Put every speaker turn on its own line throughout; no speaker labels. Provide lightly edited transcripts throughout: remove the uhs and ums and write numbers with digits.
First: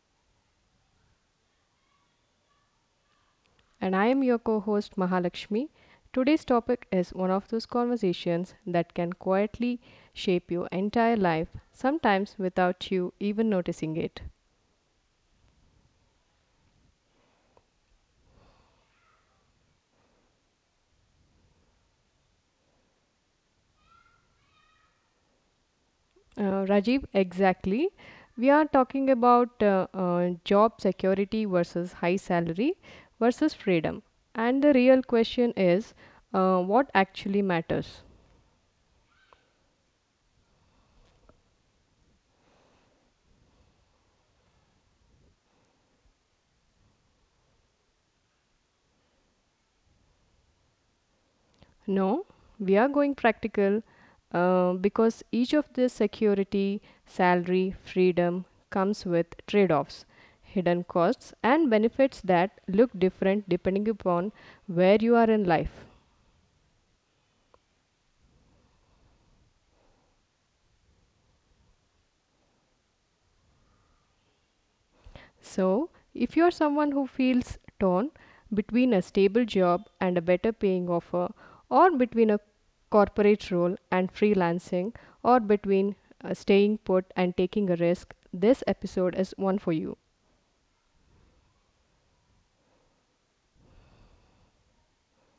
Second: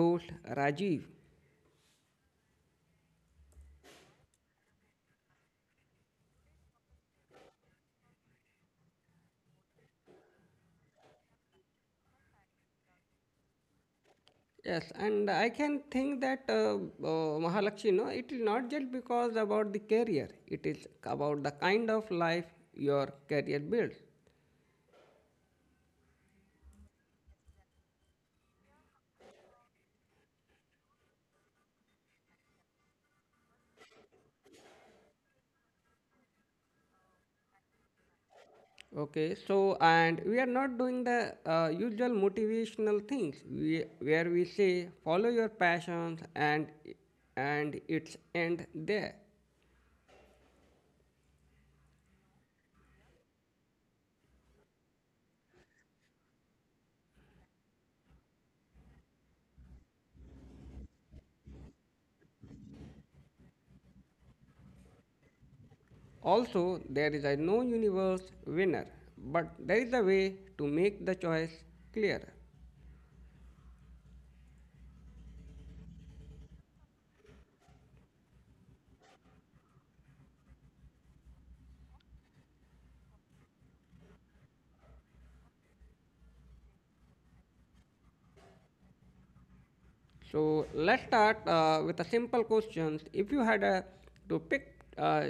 host Rajiv.
And I am your co host Mahalakshmi. Today's topic is one of those conversations that can quietly shape your entire life, sometimes without you even noticing it.
Yes, and I can think that Mahalakshmi, no, it is not just because about the career. It is about the kind of life your career builds.
Rajiv, exactly. We are talking about job security versus high salary versus freedom. And the real question is, what actually matters?
Okay, so and we are not doing the usual motivational things. We where we say follow your passions and its end there.
No, we are going practical because each of the security, salary, freedom comes with trade offs, hidden costs, and benefits that look different depending upon where you are in life.
Also, there is a no universe winner, but there is a way to make the choice clearer.
So, if you are someone who feels torn between a stable job and a better paying offer, or between a corporate role and freelancing, or between staying put and taking a risk, this episode is one for you.
So, let's start with a simple question: if you had to pick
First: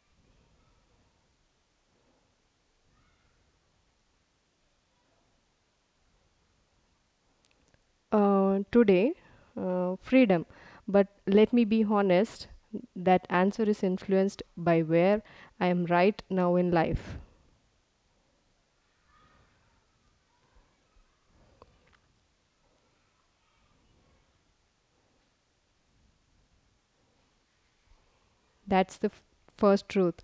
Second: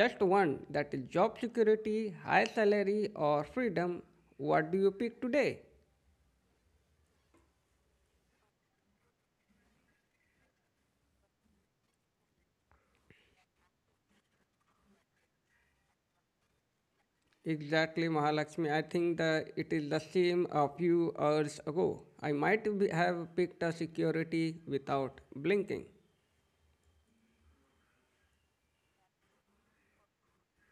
just one, that is job security, high salary, or freedom, what do you pick today?
Today, freedom. But let me be honest, that answer is influenced by where I am right now in life.
Exactly, Mahalakshmi. I think that it is the same a few hours ago. I might be, have picked a security without blinking.
That's the f- First truth.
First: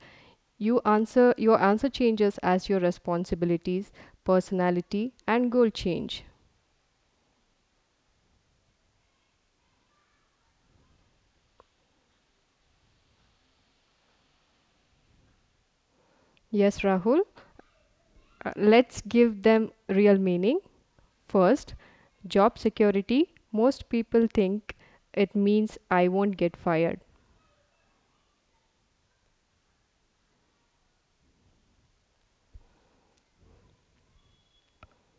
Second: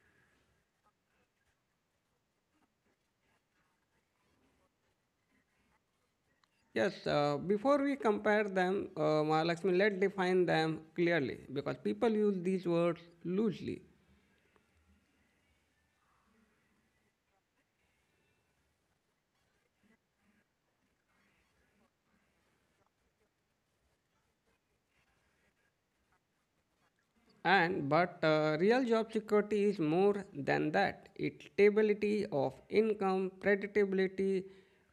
Your answer changes as your responsibilities, personality, and goal change.
Yes, before we compare them, Mahalakshmi, let define them clearly because people use these words loosely.
Yes, Rahul. Let's give them real meaning. First, job security. Most people think it means I won't get fired.
And but real job security is more than that. It's stability of income, predictability,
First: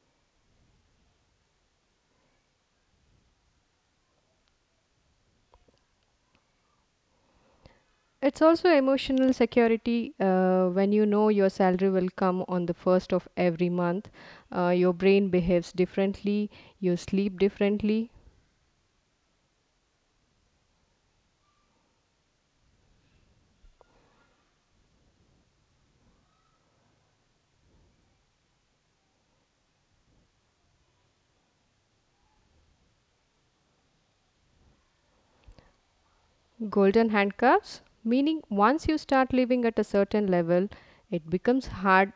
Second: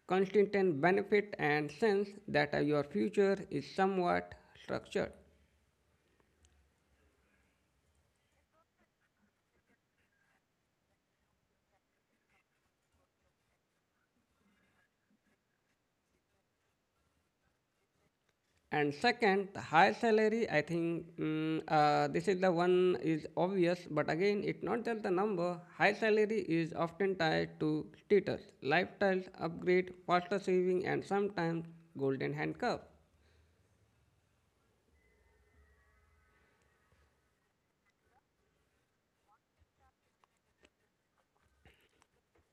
consistent benefit, and sense that your future is somewhat structured.
It's also emotional security when you know your salary will come on the first of every month. Your brain behaves differently, you sleep differently.
And second, the high salary, I think this is the one is obvious, but again it's not just the number. High salary is often tied to status, lifestyles upgrade, faster saving, and sometimes golden handcuff.
Golden handcuffs, meaning once you start living at a certain level, it becomes hard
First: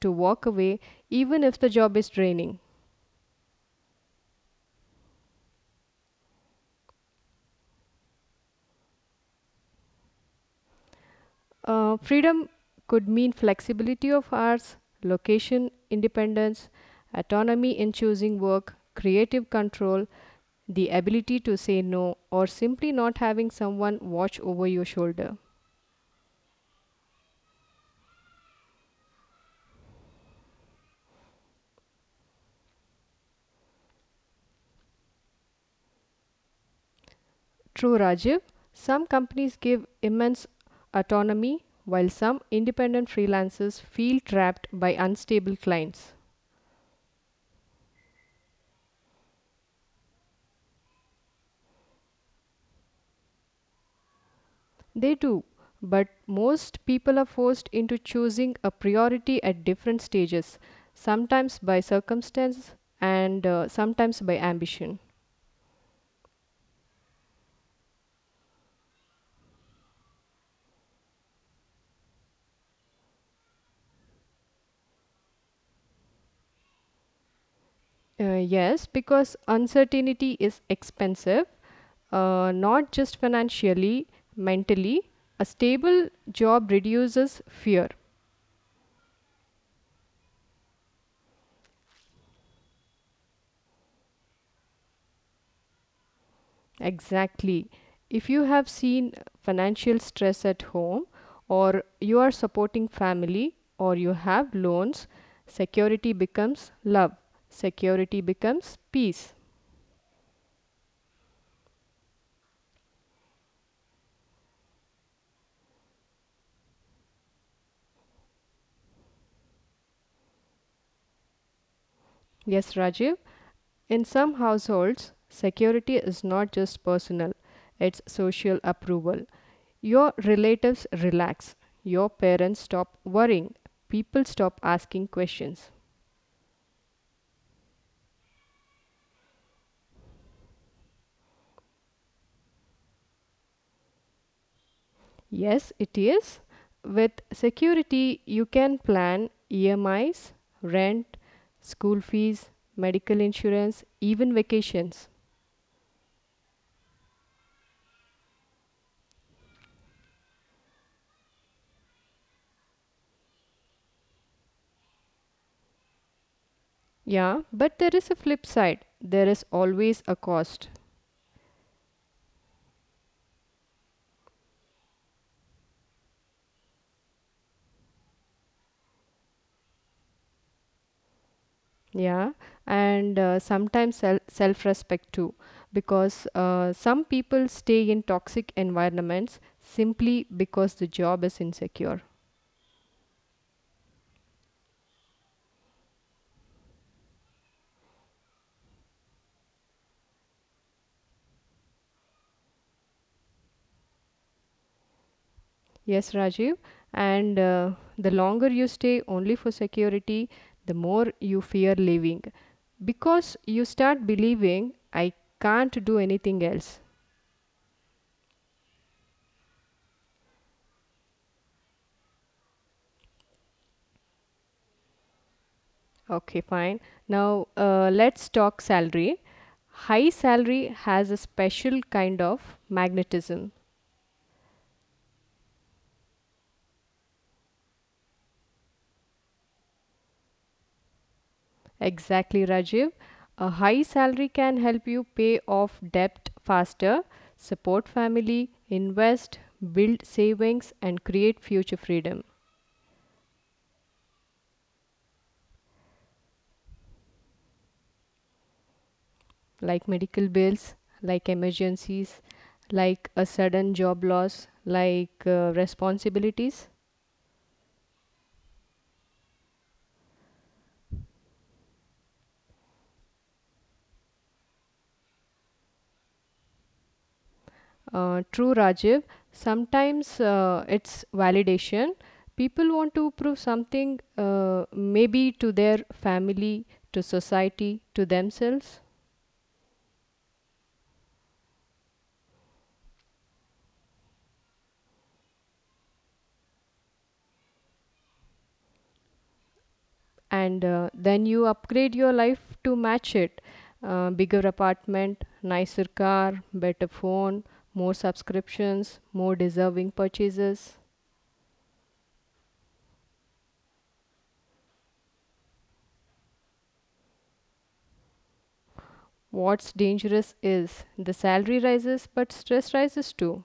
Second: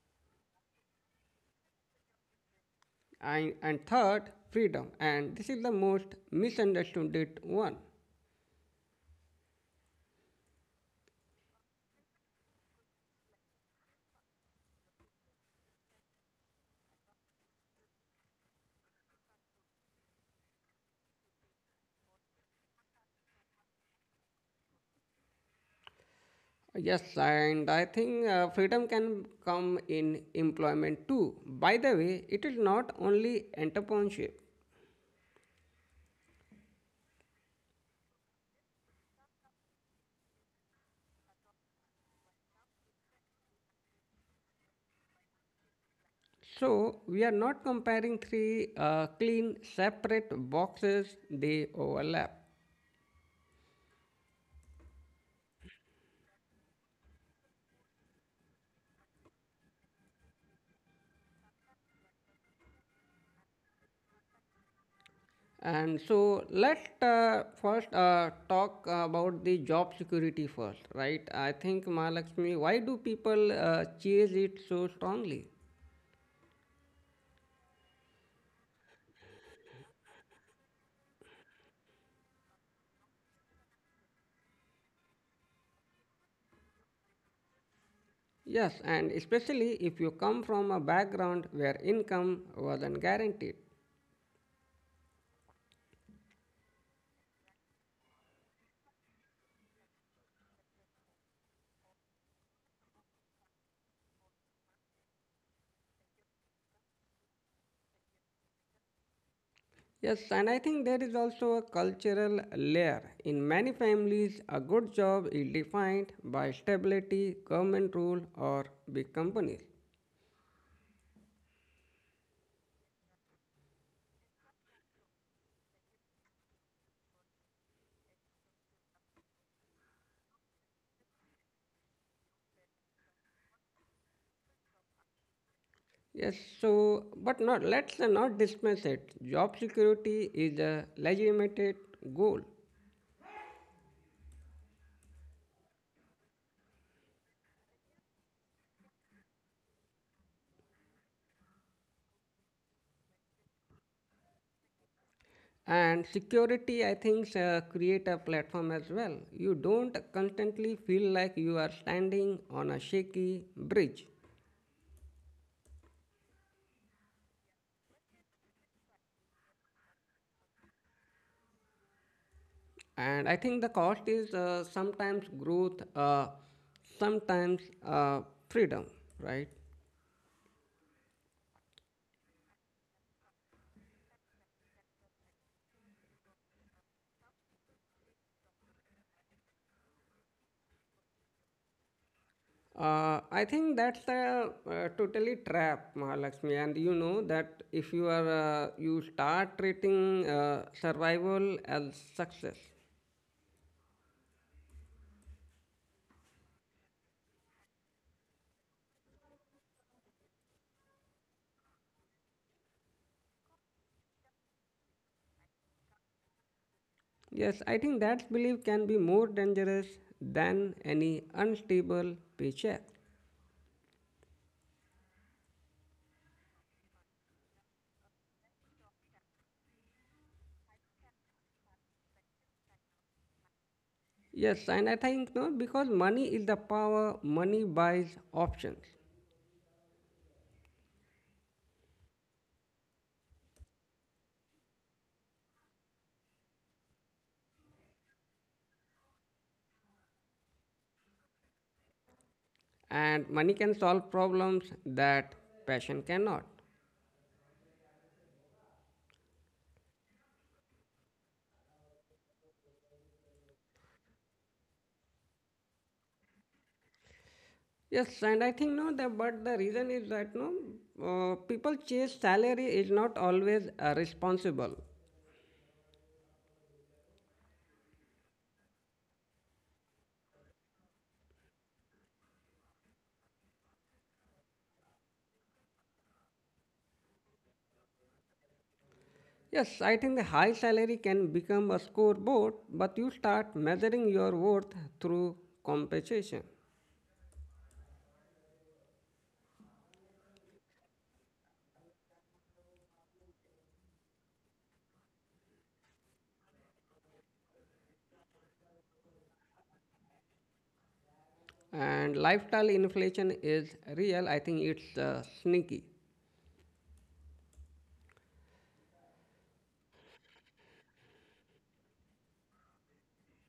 to walk away even if the job is draining.
And third, freedom, and this is the most misunderstood one.
Freedom could mean flexibility of hours, location independence, autonomy in choosing work, creative control, the ability to say no, or simply not having someone watch over your shoulder.
Yes, and I think freedom can come in employment too. By the way, it is not only entrepreneurship.
True, Rajiv, some companies give immense autonomy while some independent freelancers feel trapped by unstable clients.
So we are not comparing three clean separate boxes, they overlap.
They do, but most people are forced into choosing a priority at different stages, sometimes by circumstance and sometimes by ambition.
And so let's first talk about the job security first, right? I think, Mahalakshmi, why do people chase it so strongly?
Yes, because uncertainty is expensive, not just financially, mentally. A stable job reduces fear.
Yes, and especially if you come from a background where income wasn't guaranteed.
Exactly. If you have seen financial stress at home, or you are supporting family, or you have loans, security becomes love, security becomes peace.
Yes, and I think there is also a cultural layer. In many families, a good job is defined by stability, government rule, or big companies.
Yes, Rajiv, in some households, security is not just personal, it's social approval. Your relatives relax, your parents stop worrying, people stop asking questions.
Yes, so but not let's not dismiss it. Job security is a legitimate goal,
Yes, it is. With security, you can plan EMIs, rent, school fees, medical insurance, even vacations.
and security, I think, create a platform as well. You don't constantly feel like you are standing on a shaky bridge.
Yeah, but there is a flip side. There is always a cost.
And I think the cost is sometimes growth, sometimes uh, freedom, right?
Yeah, and sometimes self respect too, because some people stay in toxic environments simply because the job is insecure.
I think that's a, totally trap, Mahalakshmi. And you know that if you are you start treating survival as success,
Yes, Rajiv. And the longer you stay only for security, the more you fear leaving because you start believing I can't do anything else.
yes, I think that belief can be more dangerous than any unstable paycheck.
Okay, fine. Now let's talk salary. High salary has a special kind of magnetism.
Yes, and I think no, because money is the power. Money buys options,
Exactly, Rajiv. A high salary can help you pay off debt faster, support family, invest, build savings, and create future freedom.
and money can solve problems that passion cannot.
Like medical bills, like emergencies, like a sudden job loss, like responsibilities.
Yes and i think no that but the reason is that no people chase salary is not always responsible.
True, Rajiv. Sometimes it's validation. People want to prove something, maybe to their family, to society, to themselves,
Yes, I think the high salary can become a scoreboard, but you start measuring your worth through compensation.
and then you upgrade your life to match it. Bigger apartment, nicer car, better phone, more subscriptions, more deserving purchases.
And lifestyle inflation is real, I think it's sneaky.
What's dangerous is the salary rises, but stress rises too.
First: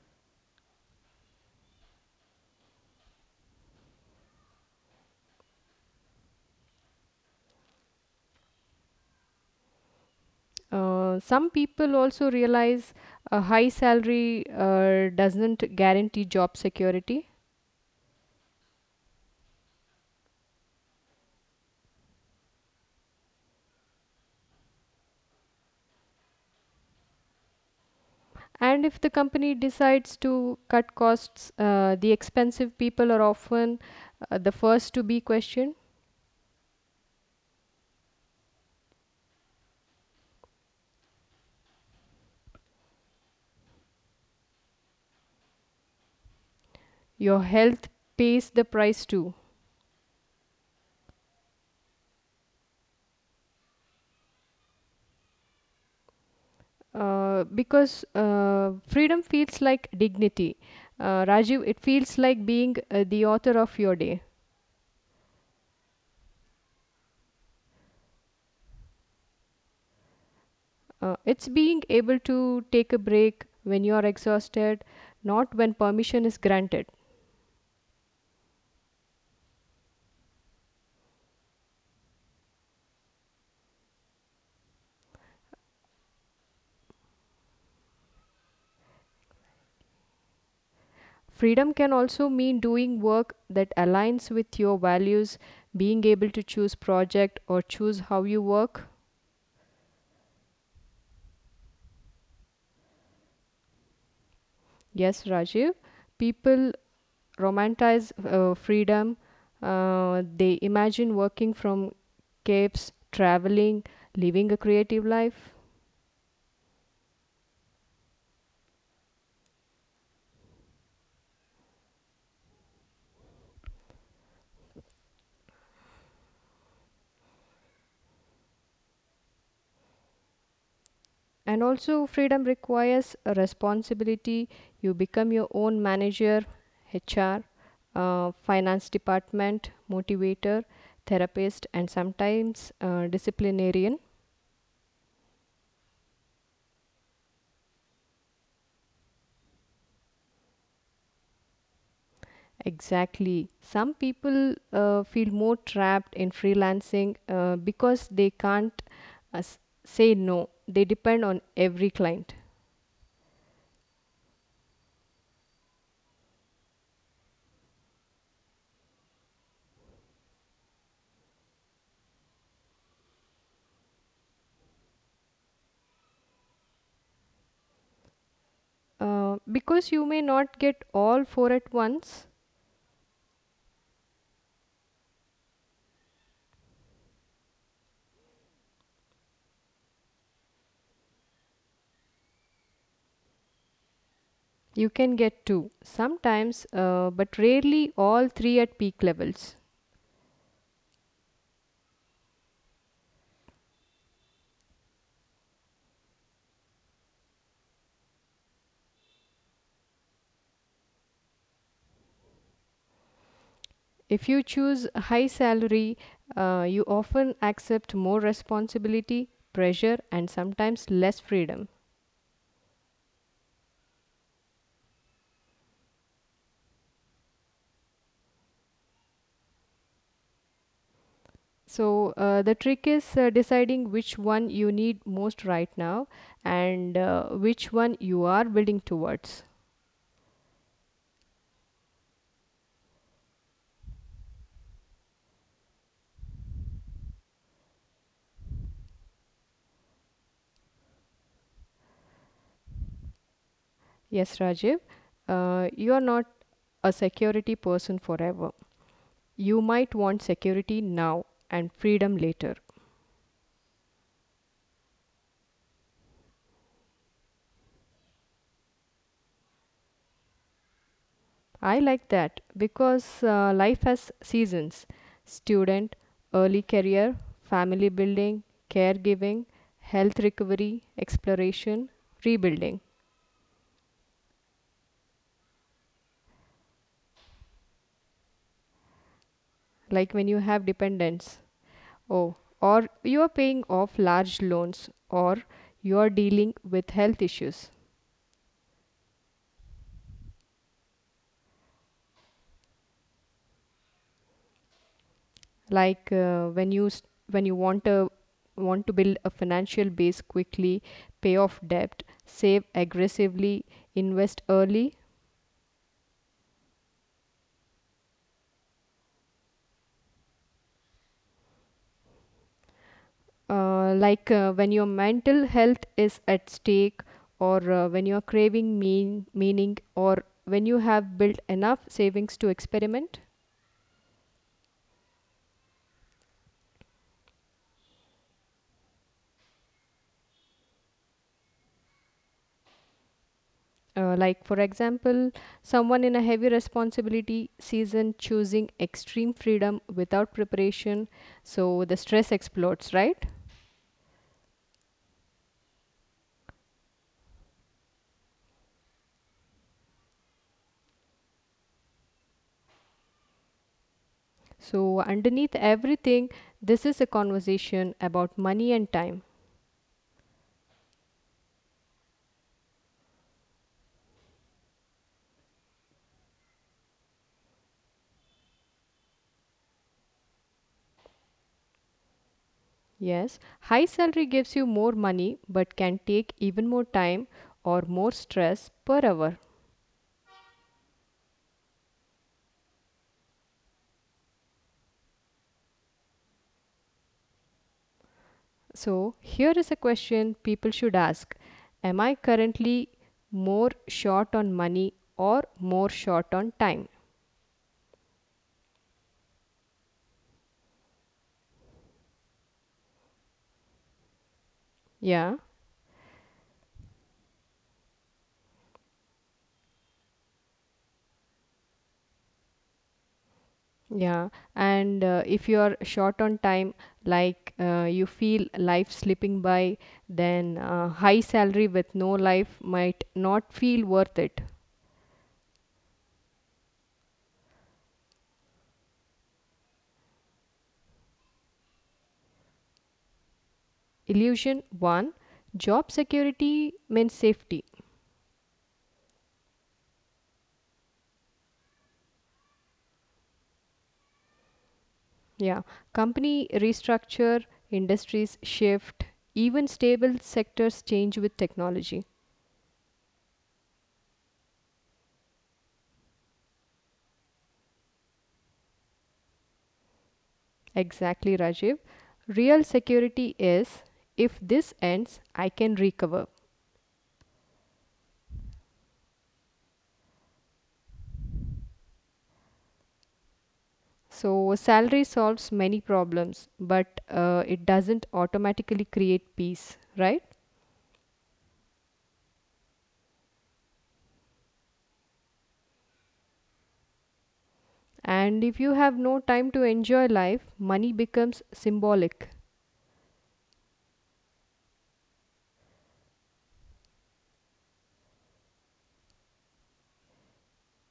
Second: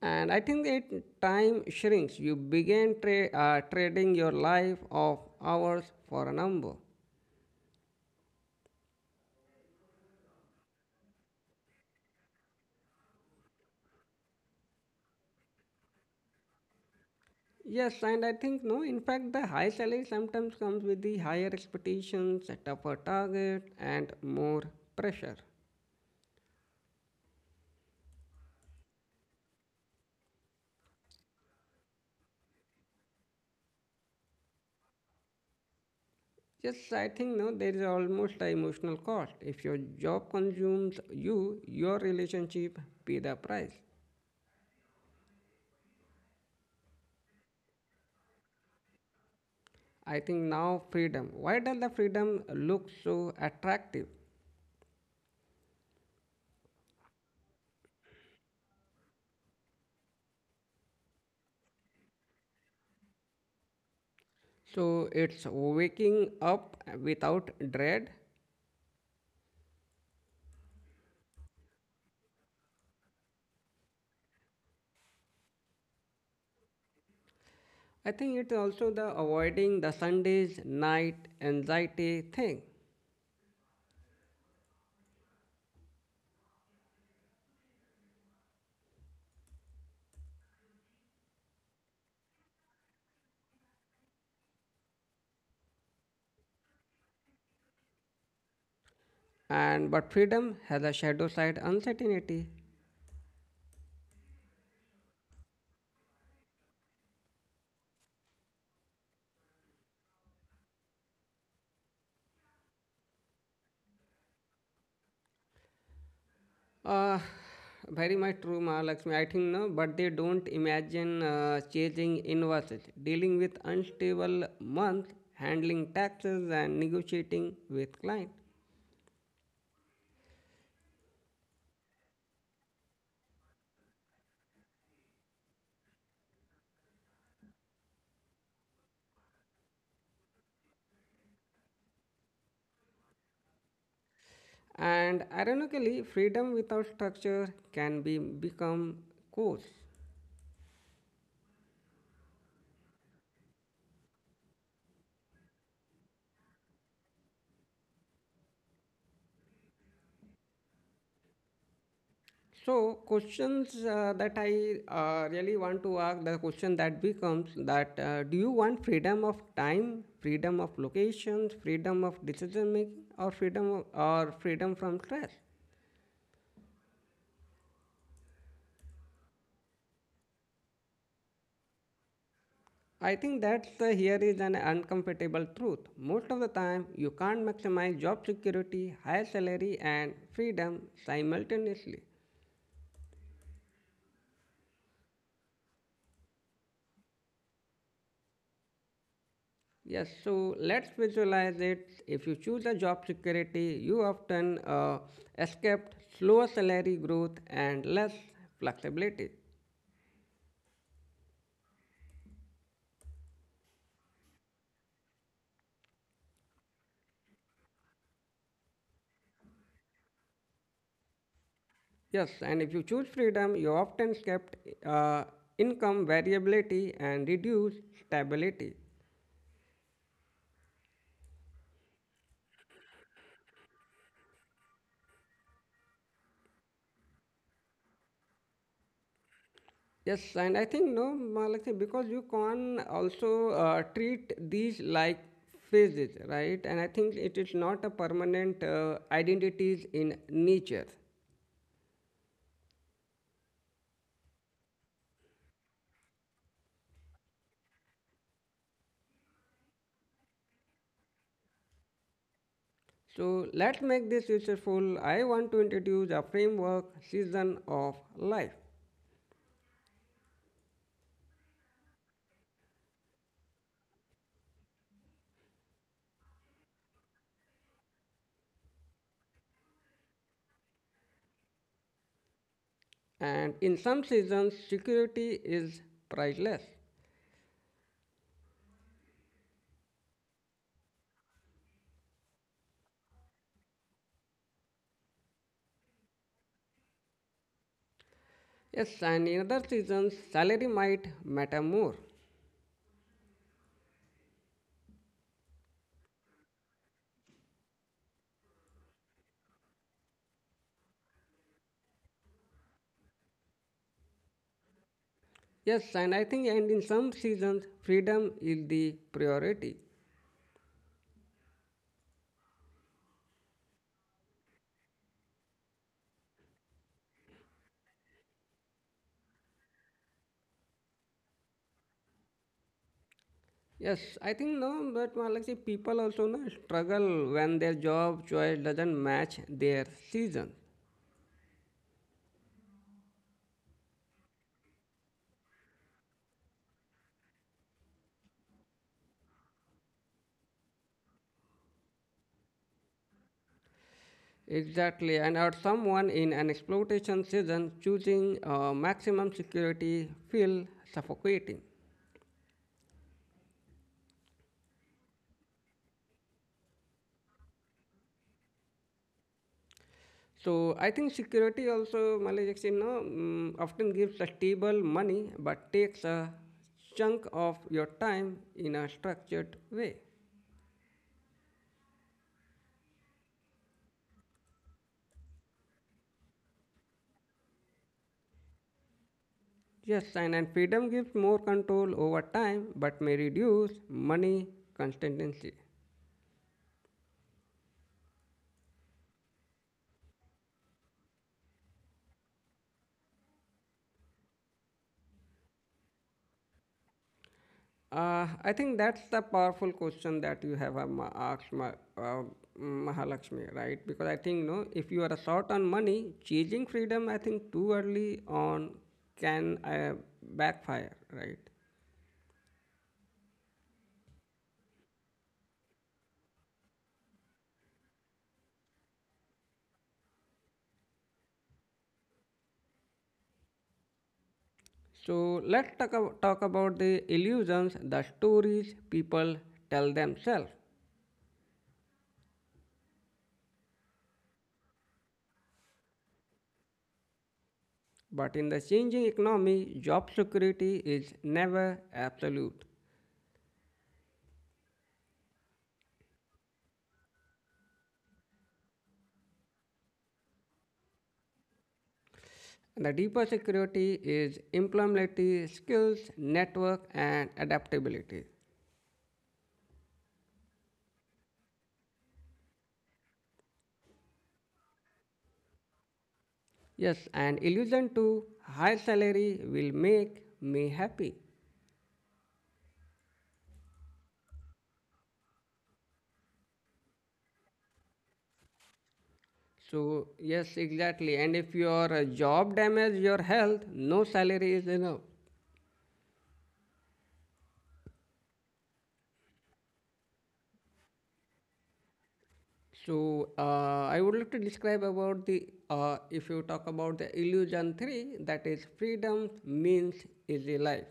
And I think that time shrinks. You begin trading your life of hours for a number.
Some people also realize a high salary doesn't guarantee job security.
Yes, and I think no. In fact, the high salary sometimes comes with the higher expectations, a tougher target, and more pressure.
And if the company decides to cut costs, the expensive people are often the first to be questioned.
Yes, I think no. There is almost an emotional cost. If your job consumes you, your relationship pay the price.
Your health pays the price too.
I think now freedom. Why does the freedom look so attractive?
Because freedom feels like dignity. Rajiv, it feels like being the author of your day.
So it's waking up without dread.
It's being able to take a break when you are exhausted, not when permission is granted.
I think it's also the avoiding the Sundays night anxiety thing.
Freedom can also mean doing work that aligns with your values, being able to choose project or choose how you work.
And but freedom has a shadow side uncertainty.
Yes, Rajiv. People romanticize freedom. They imagine working from caves, traveling, living a creative life.
Uh, Very much true, Mahalakshmi. I think no, but they don't imagine chasing invoices, dealing with unstable months, handling taxes, and negotiating with client.
And also, freedom requires a responsibility. You become your own manager, HR, finance department, motivator, therapist, and sometimes disciplinarian.
And ironically, freedom without structure can be become coarse.
Exactly. Some people feel more trapped in freelancing because they can't uh, s- say no. They depend on every client.
So questions that I really want to ask, the question that becomes that do you want freedom of time, freedom of locations, freedom of decision making, or freedom of, or freedom from stress?
Because you may not get all four at once,
I think that the here is an uncomfortable truth. Most of the time, you can't maximize job security, high salary, and freedom simultaneously.
you can get 2 sometimes, but rarely all 3 at peak levels.
Yes, so let's visualize it. If you choose a job security, you often escaped slower salary growth and less flexibility.
If you choose a high salary, you often accept more responsibility, pressure, and sometimes less freedom.
Yes, and if you choose freedom, you often escaped uh, income variability and reduce stability.
So, the trick is deciding which one you need most right now and which one you are building towards.
Yes, and I think no, Malakshi, because you can also treat these like phases, right? And I think it is not a permanent identities in nature.
Yes, Rajiv, you are not a security person forever. You might want security now and freedom later.
So let's make this useful. I want to introduce a framework season of life.
I like that because life has seasons: student, early career, family building, caregiving, health recovery, exploration, rebuilding.
And in some seasons, security is priceless.
Like when you have dependents, oh, or you are paying off large loans, or you are dealing with health issues.
Yes, and in other seasons, salary might matter more.
Like when you want to build a financial base quickly, pay off debt, save aggressively, invest early,
Yes, and I think, and in some seasons, freedom is the priority.
like when your mental health is at stake or when you're craving meaning, or when you have built enough savings to experiment.
Yes, I think no, but well, like people also no struggle when their job choice doesn't match their season.
Like for example, someone in a heavy responsibility season choosing extreme freedom without preparation, so the stress explodes, right?
Exactly, and or someone in an exploitation season choosing maximum security feel suffocating.
So underneath everything, this is a conversation about money and time.
So I think security also Malaysia, you know, often gives a stable money but takes a chunk of your time in a structured way.
Yes, high salary gives you more money but can take even more time or more stress per hour.
Yes, and freedom gives more control over time but may reduce money consistency.
So, here is a question people should ask: am I currently more short on money or more short on time?
I think that's the powerful question that you have asked, Mahalakshmi, right? Because I think, no, if you are
Yeah,
short on money, chasing freedom, I think too early on can backfire, right?
yeah. And if you are short on time, like you feel life slipping by, then high salary with no life might not feel worth it.
So let's talk, talk about the illusions, the stories people tell themselves.
Illusion one: job security means safety.
But in the changing economy, job security is never absolute.
Yeah, company restructure, industries shift, even stable sectors change with technology.
The deeper security is employability, skills, network, and adaptability.
Exactly, Rajiv. Real security is, if this ends I can recover.
Yes, an illusion to high salary will make me happy.
So salary solves many problems, but it doesn't automatically create peace, right?
So, yes, exactly. And if your job damages your health, no salary is enough.
And if you have no time to enjoy life, money becomes symbolic.
So, I would like to describe about the, if you talk about the illusion three, that is freedom means easy life.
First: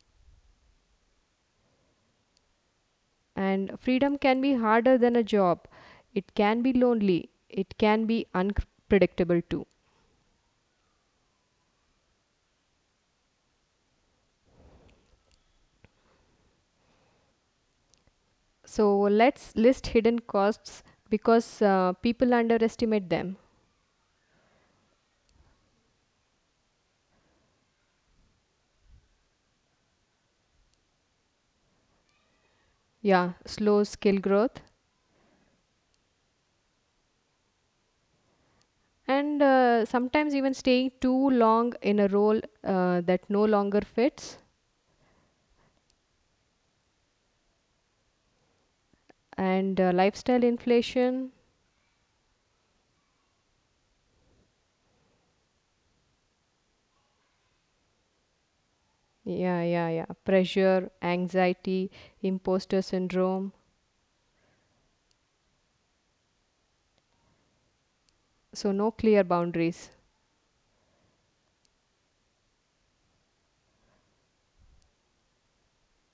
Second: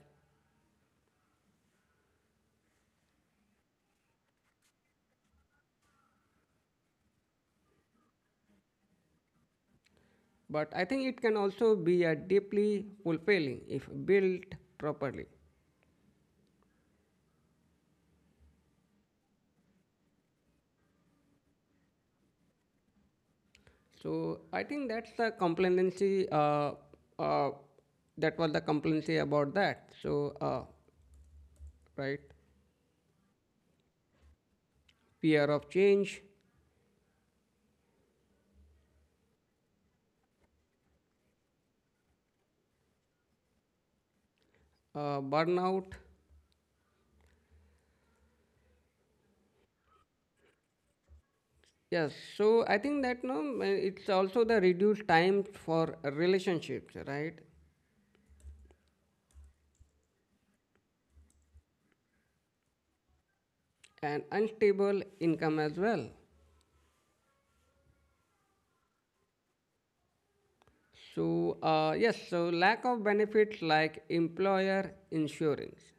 And freedom can be harder than a job. It can be lonely. It can be unpredictable too.
But I think it can also be a deeply fulfilling if built properly.
So let's list hidden costs, because people underestimate them.
So I think that's the complacency. Uh, that was the complacency about that. Right,
Yeah, slow skill growth.
Fear of change,
And sometimes even staying too long in a role that no longer fits.
burnout.
And lifestyle inflation.
Yes. So I think that no, it's also the reduced time for relationships, right,
Yeah, yeah, yeah. Pressure, anxiety, imposter syndrome.
and unstable income as well.
So no clear boundaries.
So, yes, so lack of benefits like employer insurance.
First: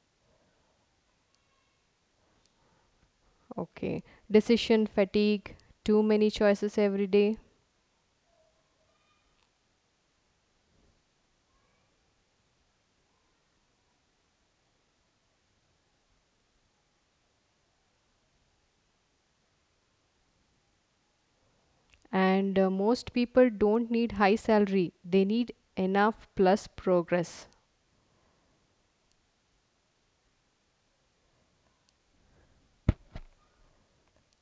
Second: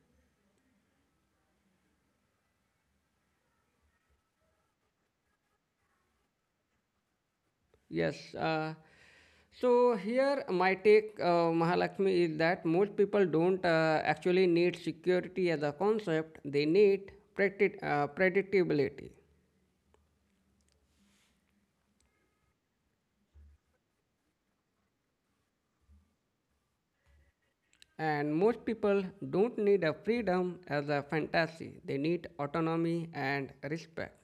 Okay. Decision fatigue, too many choices every day,
Yes. So here my take, Mahalakshmi, is that most people don't actually need security as a concept. They need predictability.
and most people don't need high salary. They need enough plus progress.
And most people don't need a freedom as a fantasy. They need autonomy and respect.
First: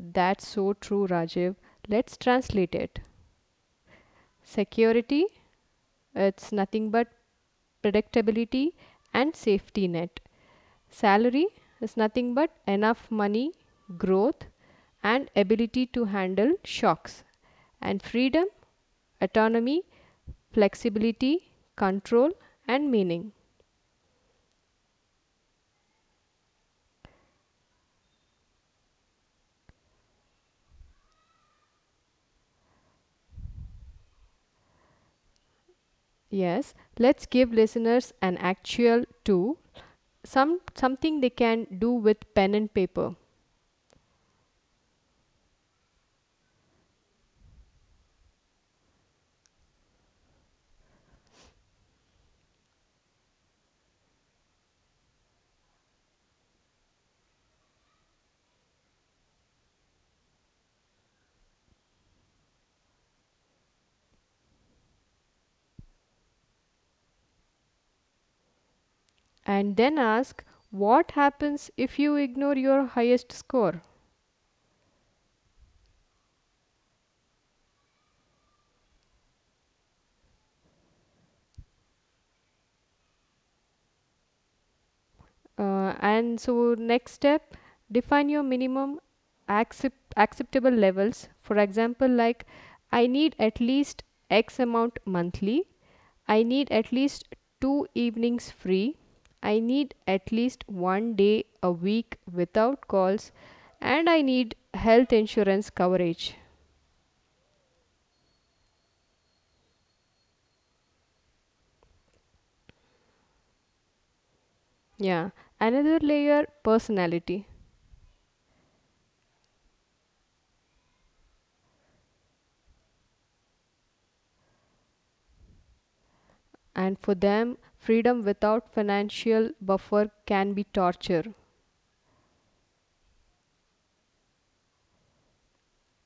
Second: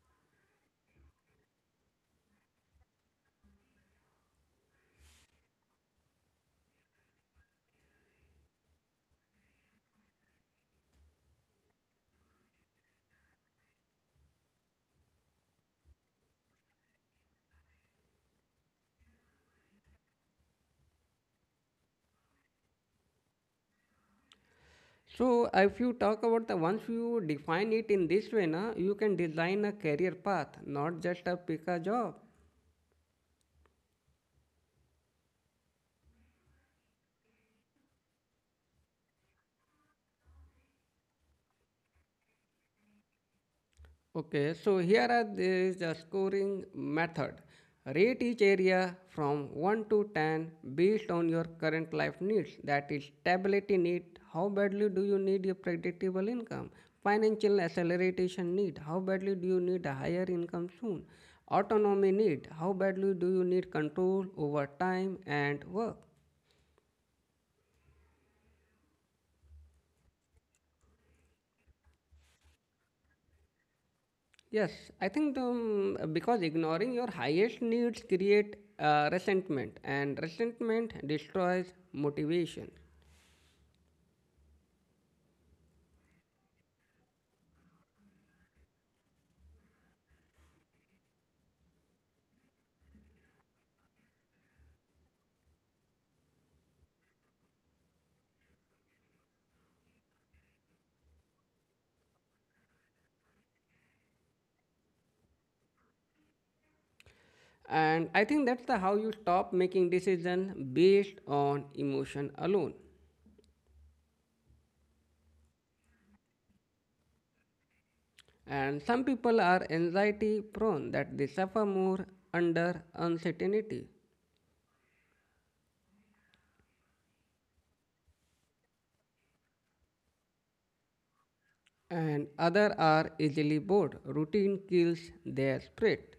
That's so true, Rajiv. Let's translate it. Security, it's nothing but predictability and safety net. Salary is nothing but enough money, growth, and ability to handle shocks, and freedom, autonomy, flexibility, control, and meaning.
So if you talk about the once you define it in this way, na, you can design a career path, not just a pick a job.
Yes, let's give listeners an actual tool, something they can do with pen and paper,
Okay, so here are the scoring method. Rate each area from 1 to 10 based on your current life needs. That is, stability need. How badly do you need a predictable income? Financial acceleration need. How badly do you need a higher income soon? Autonomy need. How badly do you need control over time and work?
and then ask what happens if you ignore your highest score.
Yes, I think because ignoring your highest needs create resentment, and resentment destroys motivation.
And so next step, define your minimum acceptable levels. For example, like I need at least x amount monthly, I need at least 2 evenings free, I need at least 1 day a week without calls, and I need health insurance coverage.
And I think that's the how you stop making decision based on emotion alone.
Yeah, another layer: personality.
And some people are anxiety prone that they suffer more under uncertainty,
And for them, freedom without financial buffer can be torture.
and other are easily bored. Routine kills their spirit.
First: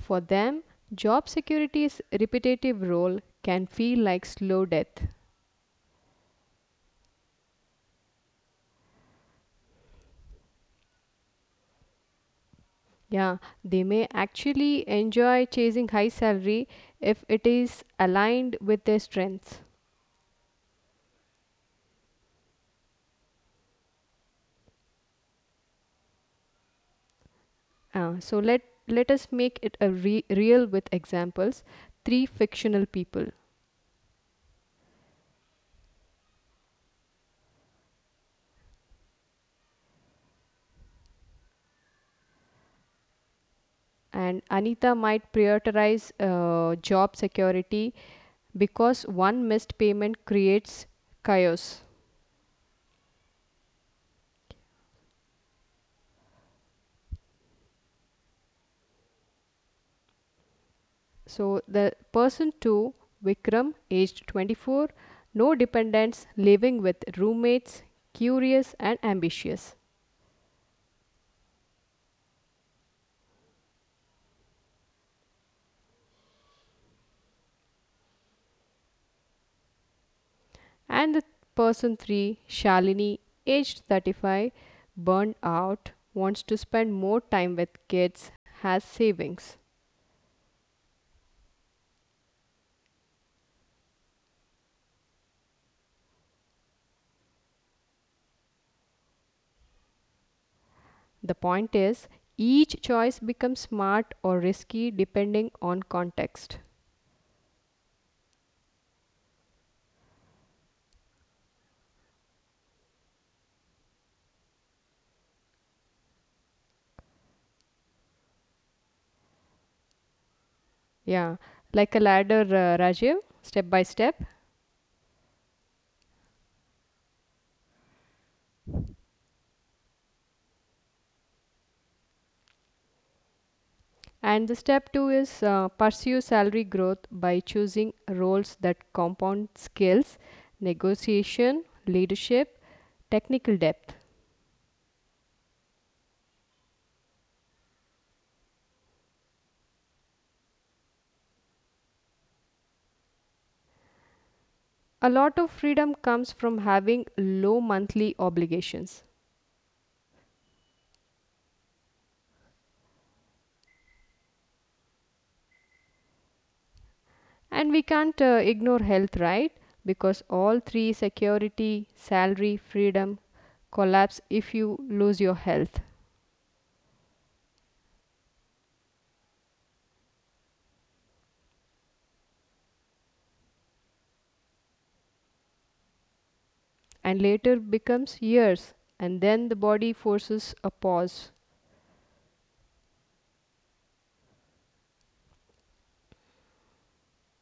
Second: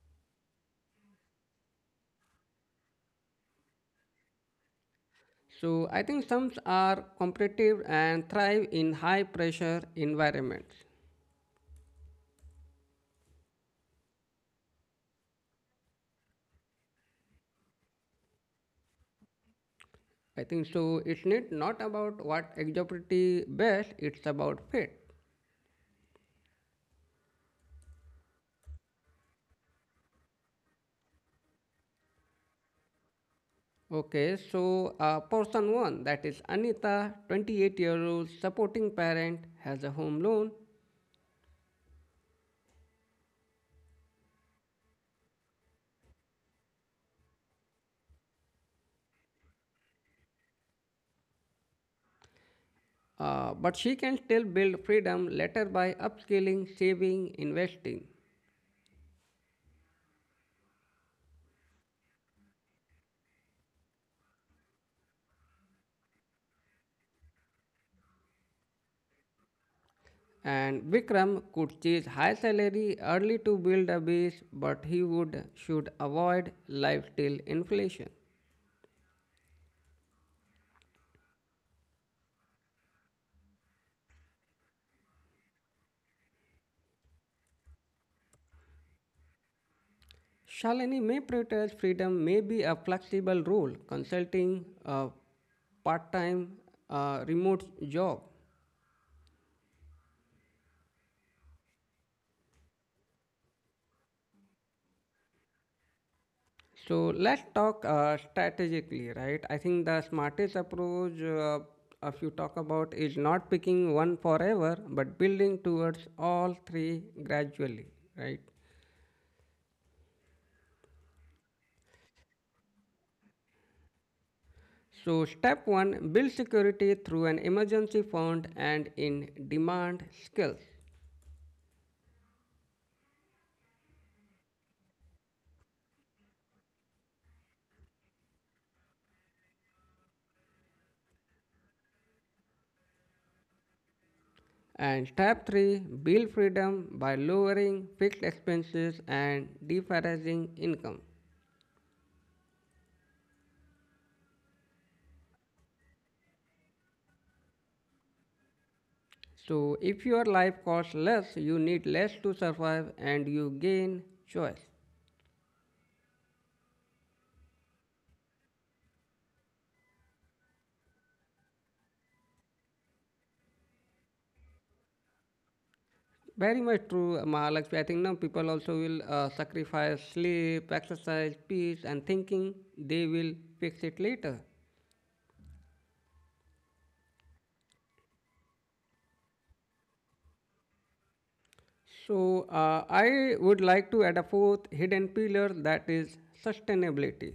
For them, job security's repetitive role can feel like slow death.
So I think sums are competitive and thrive in high pressure environments.
Yeah, they may actually enjoy chasing high salary if it is aligned with their strengths.
I think so. It's not not about what exocrity best, it's about fit.
Uh, so let Let us make it a real with examples. Three fictional people,
Okay, so person one, that is Anita, 28 year old, supporting parent, has a home loan,
and Anita might prioritize job security because one missed payment creates chaos.
but she can still build freedom later by upskilling, saving, investing.
So the person 2, Vikram, aged 24, no dependents, living with roommates, curious and ambitious.
And Vikram could chase high salary early to build a base, but he would should avoid life till inflation.
And the person 3, Shalini, aged 35, burned out, wants to spend more time with kids, has savings.
Shalini may prioritize freedom, may be a flexible role, consulting a part-time remote job.
The point is, each choice becomes smart or risky depending on context.
So let's talk strategically, right? I think the smartest approach, if you talk about, is not picking one forever, but building towards all three gradually, right?
Yeah, like a ladder, Rajiv, step by step.
So, step one build security through an emergency fund and in demand skills.
And the step two is, pursue salary growth by choosing roles that compound skills, negotiation, leadership, technical depth.
And step three build freedom by lowering fixed expenses and deferring income.
A lot of freedom comes from having low monthly obligations.
So, if your life costs less, you need less to survive and you gain choice.
And we can't ignore health, right? Because all three, security, salary, freedom, collapse if you lose your health.
Very much true, Mahalakshmi. I think now people also will sacrifice sleep, exercise, peace, and thinking they will fix it later.
And later becomes years, and then the body forces a pause.
So, I would like to add a fourth hidden pillar that is sustainability.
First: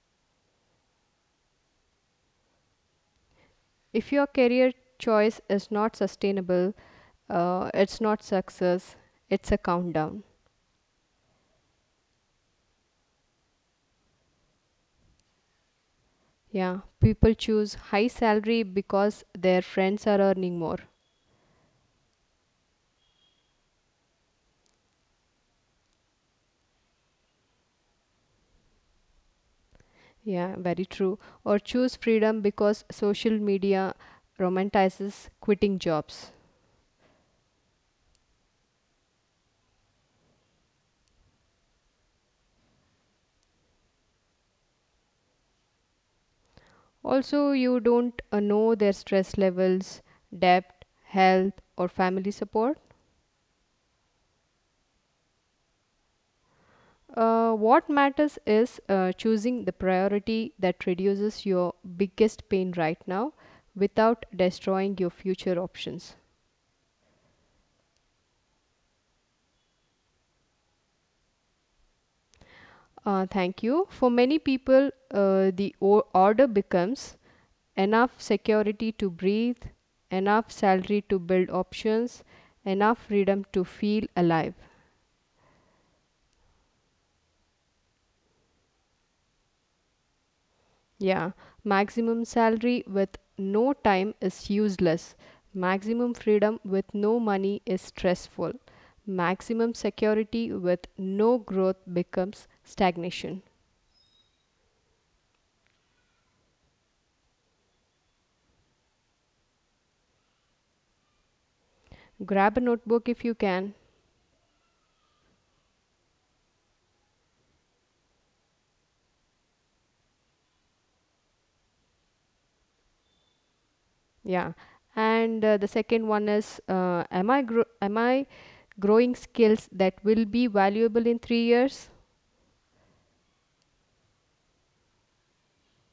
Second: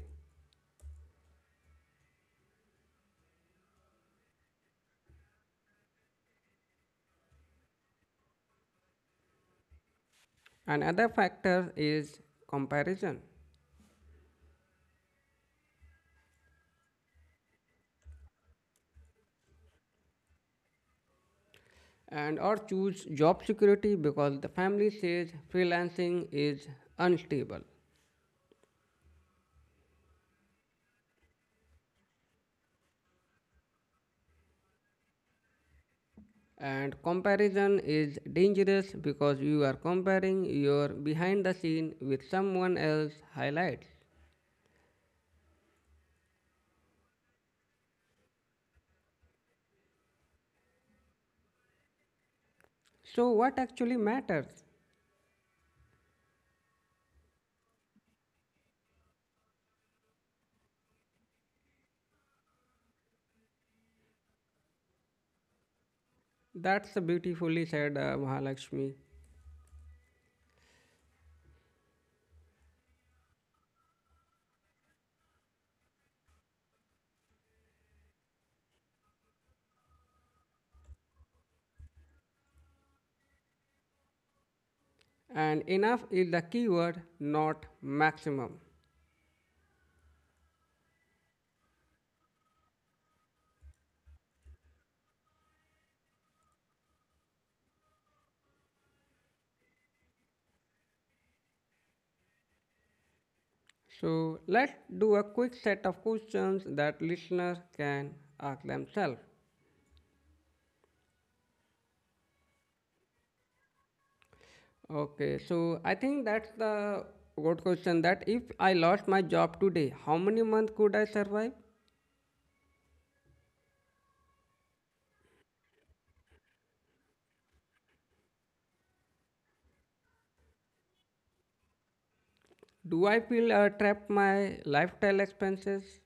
If your career choice is not sustainable, it's not success, it's a countdown.
Another factor is comparison.
Yeah, people choose high salary because their friends are earning more.
And or choose job security because the family says freelancing is unstable.
Yeah, very true. Or choose freedom because social media romanticizes quitting jobs.
And comparison is dangerous because you are comparing your behind the scene with someone else highlights.
Also, you don't know their stress levels, debt, health, or family support.
So, what actually matters?
What matters is choosing the priority that reduces your biggest pain right now without destroying your future options.
That's beautifully said, Mahalakshmi.
Thank you. For many people, order becomes enough security to breathe, enough salary to build options, enough freedom to feel alive.
And enough is the keyword, not maximum.
Yeah, maximum salary with no time is useless. Maximum freedom with no money is stressful. Maximum security with no growth becomes stagnation.
So let's do a quick set of questions that listeners can ask themselves.
Grab a notebook if you can.
Okay, so I think that's the good question that if I lost my job today, how many months could I survive?
Yeah. And the second one is, am I growing skills that will be valuable in 3 years?
Do I feel trapped my lifestyle expenses?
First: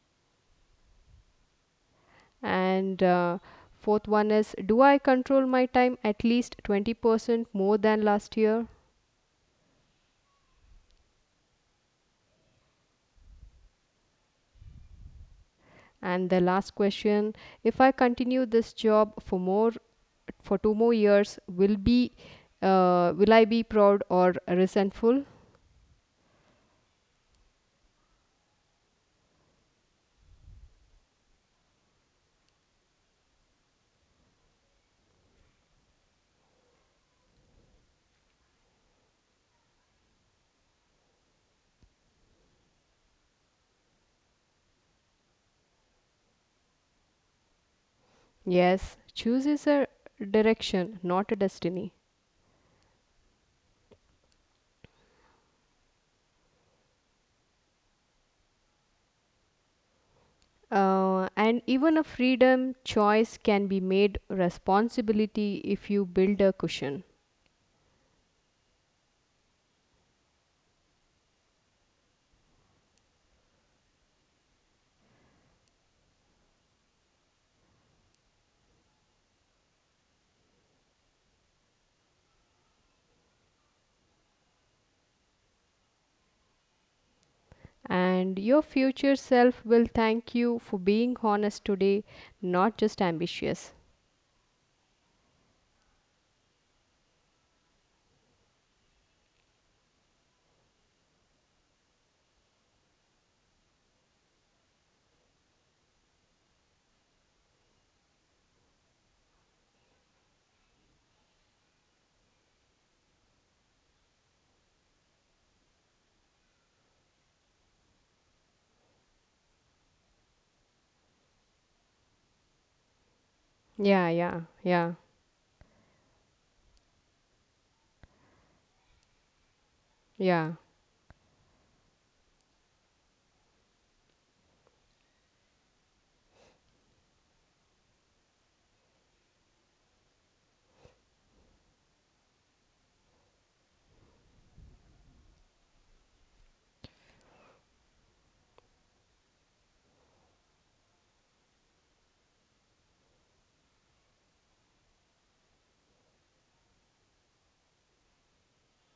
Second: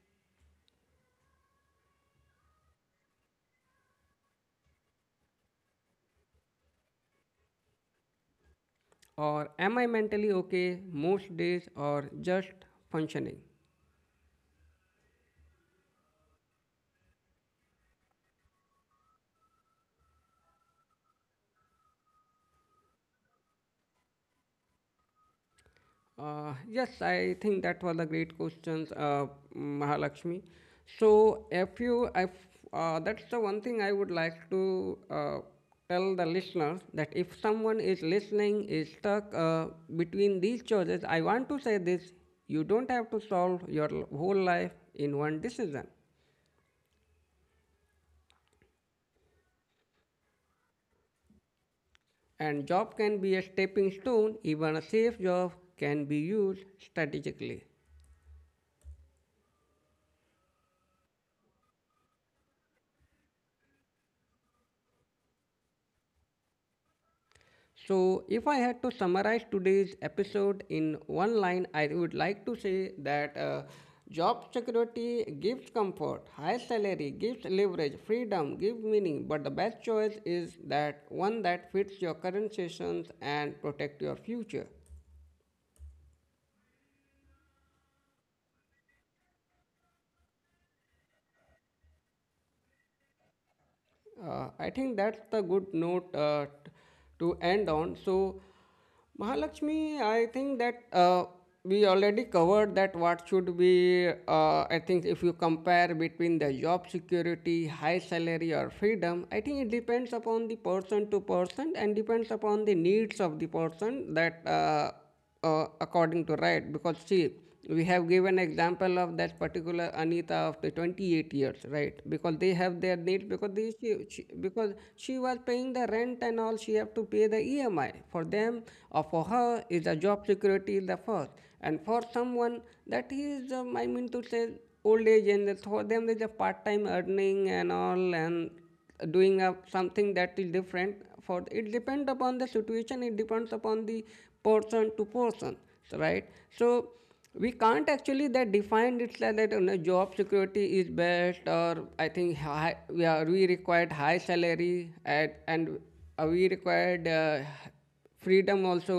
And fourth one is, do I control my time at least 20% more than last year?
Or am I mentally okay most days or just functioning?
And the last question, if I continue this job for more for two more years, will I be proud or resentful?
Yes, I think that was a great question, Mahalakshmi. So, if you, if, that's the one thing I would like to tell the listeners that if someone is listening, is stuck between these choices, I want to say this, you don't have to solve your whole life in one decision.
Yes, choose is a direction, not a destiny.
And job can be a stepping stone, even a safe job can be used strategically.
And even a freedom choice can be made responsibility if you build a cushion.
So, if I had to summarize today's episode in one line, I would like to say that job security gives comfort, high salary gives leverage, freedom gives meaning, but the best choice is that one that fits your current seasons and protect your future.
And your future self will thank you for being honest today, not just ambitious.
I think that's the good note to end on. So, Mahalakshmi, I think that we already covered that what should be, I think, if you compare between the job security, high salary, or freedom, I think it depends upon the person to person and depends upon the needs of the person that. According to, right, because see we have given example of that particular Anita of the 28 years, right, because they have their need because
Yeah,
she,
yeah,
because
yeah,
she was paying the rent and all she have to pay the EMI for them, or for her is a job
yeah.
security is the first. And for someone that is, I mean to say, old age, and for them there's a part-time earning and all and doing a, something that is different, for the, it depends upon the situation, it depends upon the person to person. So, right, so we can't actually that define it like that, you know, job security is best, or I think high, we are we required high salary at, and we required freedom also,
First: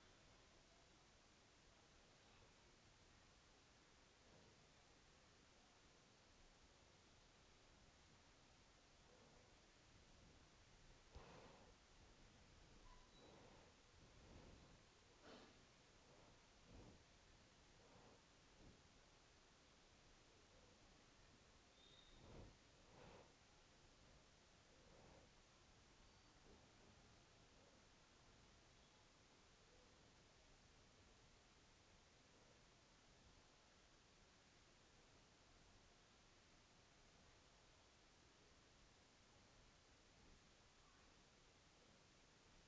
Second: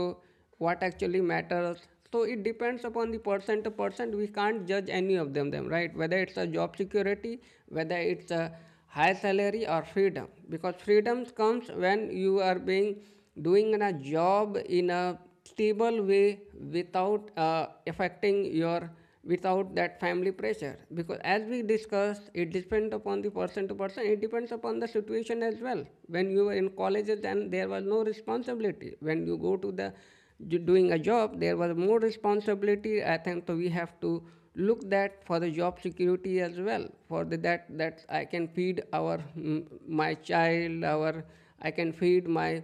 what actually matters. So it depends upon the person to person, we can't judge any of them, right, whether it's a job security, whether it's a high salary or freedom, because freedom comes when you are being doing a job in a stable way without affecting your, without that family pressure, because as we discussed it depends upon the person to person, it depends upon the situation as well. When you were in colleges then there was no responsibility, when you go to the doing a job there was more responsibility, I think so we have to look that for the job security as well, for the that that I can feed our, my child, our, I can feed my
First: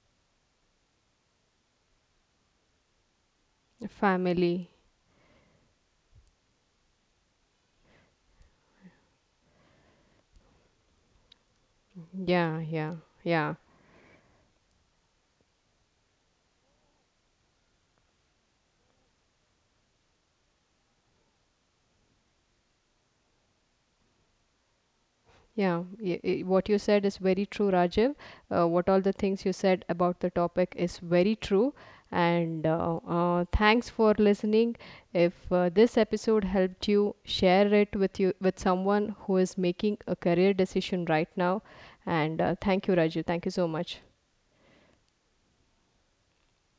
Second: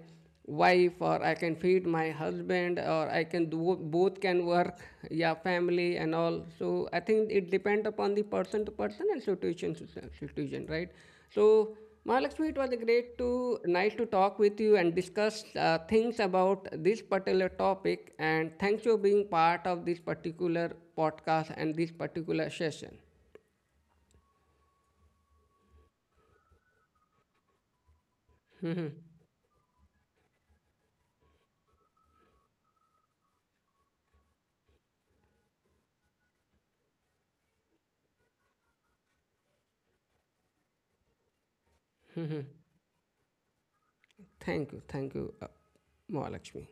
wife or I can feed my husband or I can do both can
Family.
work. Yeah, family and all, so I think it depends upon the person to person and situation to situation, right. So, Mahalakshmi,
Yeah,
it was a
yeah,
great
yeah,
to nice to talk with you and discuss things about this particular topic. And thanks for being part of this particular podcast and this particular session.
yeah. What you said is very true, Rajiv. What all the things you said about the topic is very true. And thanks for listening. If this episode helped you, share it with you with someone who is making a career decision right now. And thank you, Rajiv. Thank you so much.
Thank you, Mahalakshmi.